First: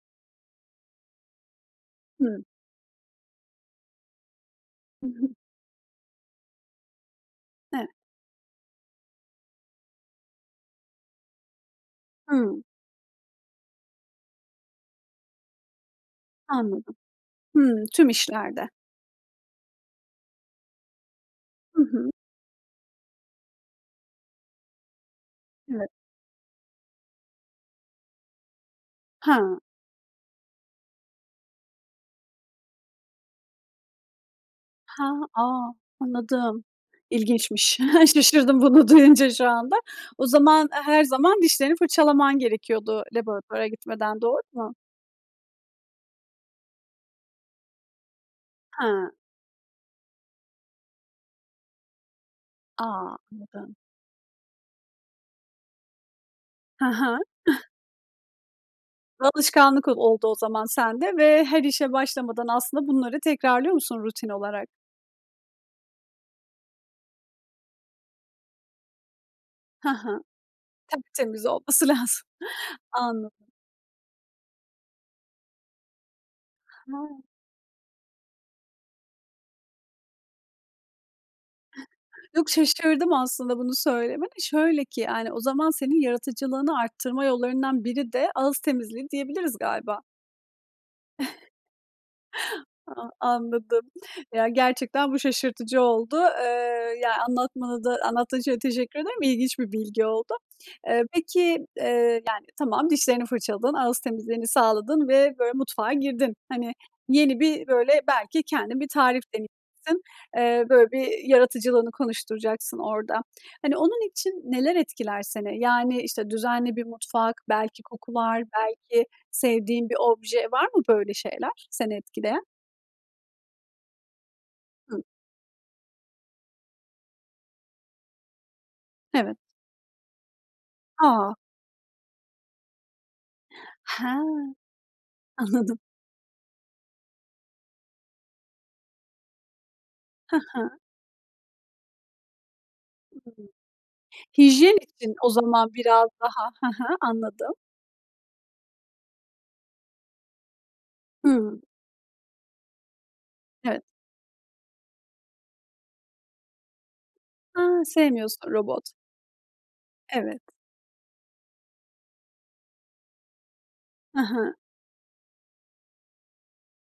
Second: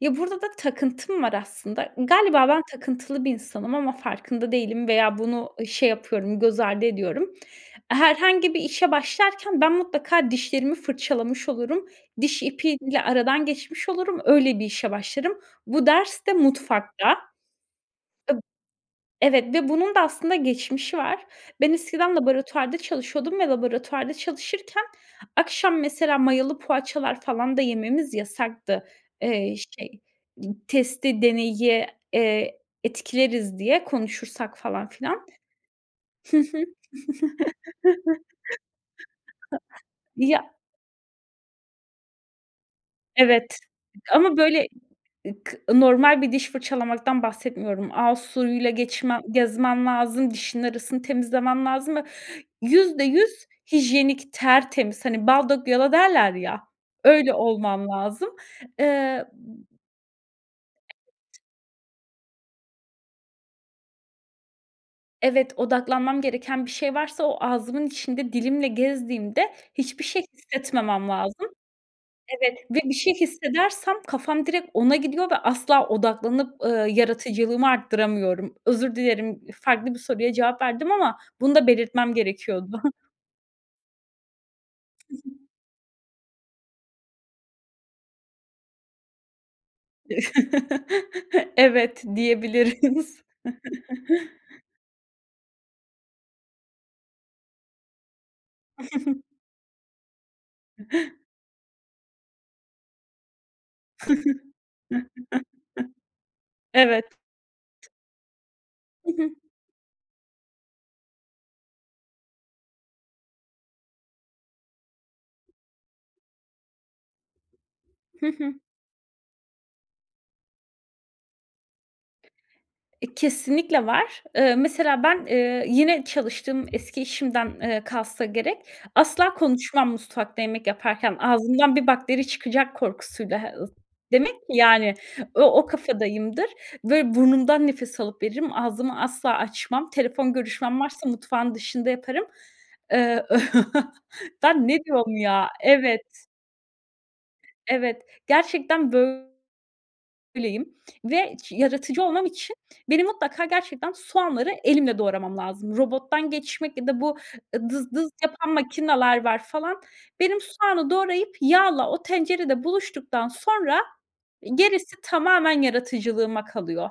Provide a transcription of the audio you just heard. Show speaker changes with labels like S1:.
S1: Ya, burada da takıntım var aslında.
S2: Hı.
S1: Galiba ben takıntılı bir insanım ama farkında değilim
S2: Hı
S1: veya
S2: hı.
S1: bunu şey yapıyorum, göz ardı ediyorum.
S2: Evet.
S1: Herhangi bir işe başlarken ben mutlaka dişlerimi fırçalamış olurum. Diş
S2: Hımm.
S1: ipiyle aradan geçmiş olurum. Öyle bir işe başlarım. Bu ders de
S2: Anladım.
S1: mutfakta.
S2: Hımm, tüm
S1: [unintelligible]
S2: işlerde.
S1: Evet ve bunun da aslında geçmişi var. Ben
S2: Hı hı.
S1: eskiden laboratuvarda çalışıyordum ve laboratuvarda çalışırken akşam,
S2: Evet.
S1: mesela, mayalı poğaçalar falan da yememiz yasaktı. Eee,
S2: Ha.
S1: şey, n testi, deneyi, eee, etkileriz diye konuşursak falan
S2: Ha.
S1: filan.
S2: A,
S1: Hı hı.
S2: anladım. İlginçmiş. Şaşırdım bunu duyunca şu anda. O
S1: Ya
S2: zaman, her zaman dişlerini fırçalaman gerekiyordu
S1: Evet
S2: laboratuvara gitmeden,
S1: ama
S2: doğru
S1: böyle,
S2: mu?
S1: ı k normal bir diş fırçalamaktan bahsetmiyorum. Ağız suyuyla
S2: He.
S1: geçmem gezmem lazım, dişimin arasını temizlemem lazım ve yüzde
S2: A!
S1: yüz
S2: Anladım.
S1: hijyenik, tertemiz. Hani, bal dök yala derler ya,
S2: Hı hı.
S1: öyle olmam lazım. Eee, b
S2: Alışkanlık o oldu o zaman sende
S1: [unintelligible]
S2: ve her işe başlamadan aslında bunları tekrarlıyor musun rutin olarak?
S1: Evet, odaklanmam gereken bir şey varsa o ağzımın içinde dilimle gezdiğimde
S2: Hı
S1: hiçbir
S2: hı.
S1: şey
S2: Tabii,
S1: hissetmemem lazım.
S2: temiz olması lazım.
S1: Evet ve bir şey
S2: Anladım.
S1: hissedersem kafam direkt ona gidiyor ve asla odaklanıp, ııı,
S2: Ha.
S1: yaratıcılığımı arttıramıyorum. Özür dilerim. Farklı bir soruya cevap verdim ama bunu da belirtmem
S2: Yok,
S1: gerekiyordu.
S2: şaşırdım aslında bunu söylemene. Şöyle ki,
S1: Hı
S2: yani,
S1: hı.
S2: o zaman senin yaratıcılığını arttırma yollarından biri de ağız temizliği diyebiliriz galiba.
S1: Evet,
S2: A
S1: diyebiliriz.
S2: anladım. Ya, gerçekten bu şaşırtıcı oldu. Eee, ya anlatmana da anlattığın için de teşekkür ederim. İlginç bir bilgi oldu. E, peki, eee, yani, tamam, dişlerini fırçaladın, ağız temizliğini sağladın ve böyle mutfağa girdin. Hani,
S1: Evet.
S2: yeni bir, böyle, belki kendin bir
S1: Hı
S2: tarif
S1: hı.
S2: denedin. Böyle, bir yaratıcılığını konuşturacaksın orada. Hani, onun için neler etkiler seni? Yani, işte, düzenli bir mutfak, belki
S1: Hı
S2: kokular,
S1: hı.
S2: belki sevdiğin bir obje var mı? Böyle şeyler seni etkileyen?
S1: E, kesinlikle var. Eee, mesela
S2: Hı.
S1: ben, eee, yine çalıştığım eski işimden kalsa gerek, asla
S2: Evet.
S1: konuşmam mutfakta yemek yaparken.
S2: A!
S1: Ağzımdan bir bakteri çıkacak korkusuyla. [unintelligible] Demek
S2: He.
S1: ki, yani, o o
S2: Anladım.
S1: kafadayımdır. Böyle, burnumdan nefes alıp veririm, ağzımı asla açmam. Telefon
S2: Hı hı.
S1: görüşmem varsa mutfağın dışında yaparım. Iıı, ö
S2: [unintelligible]
S1: Ben
S2: .Hijyen
S1: ne
S2: için
S1: diyorum,
S2: o
S1: ya?
S2: zaman biraz
S1: Evet.
S2: daha he he, anladım.
S1: Evet. Gerçekten böyleyim ve
S2: Hıı.
S1: yaratıcı olmam için benim mutlaka
S2: Evet.
S1: gerçekten soğanları elimle doğramam lazım. Robottan geçmek ya da bu
S2: He,
S1: dız dız
S2: sevmiyorsun
S1: yapan
S2: robot.
S1: makineler var, falan. Benim
S2: Evet.
S1: soğanı doğrayıp yağla o tencerede buluştuktan sonra
S2: Hı hı.
S1: gerisi tamamen yaratıcılığıma kalıyor.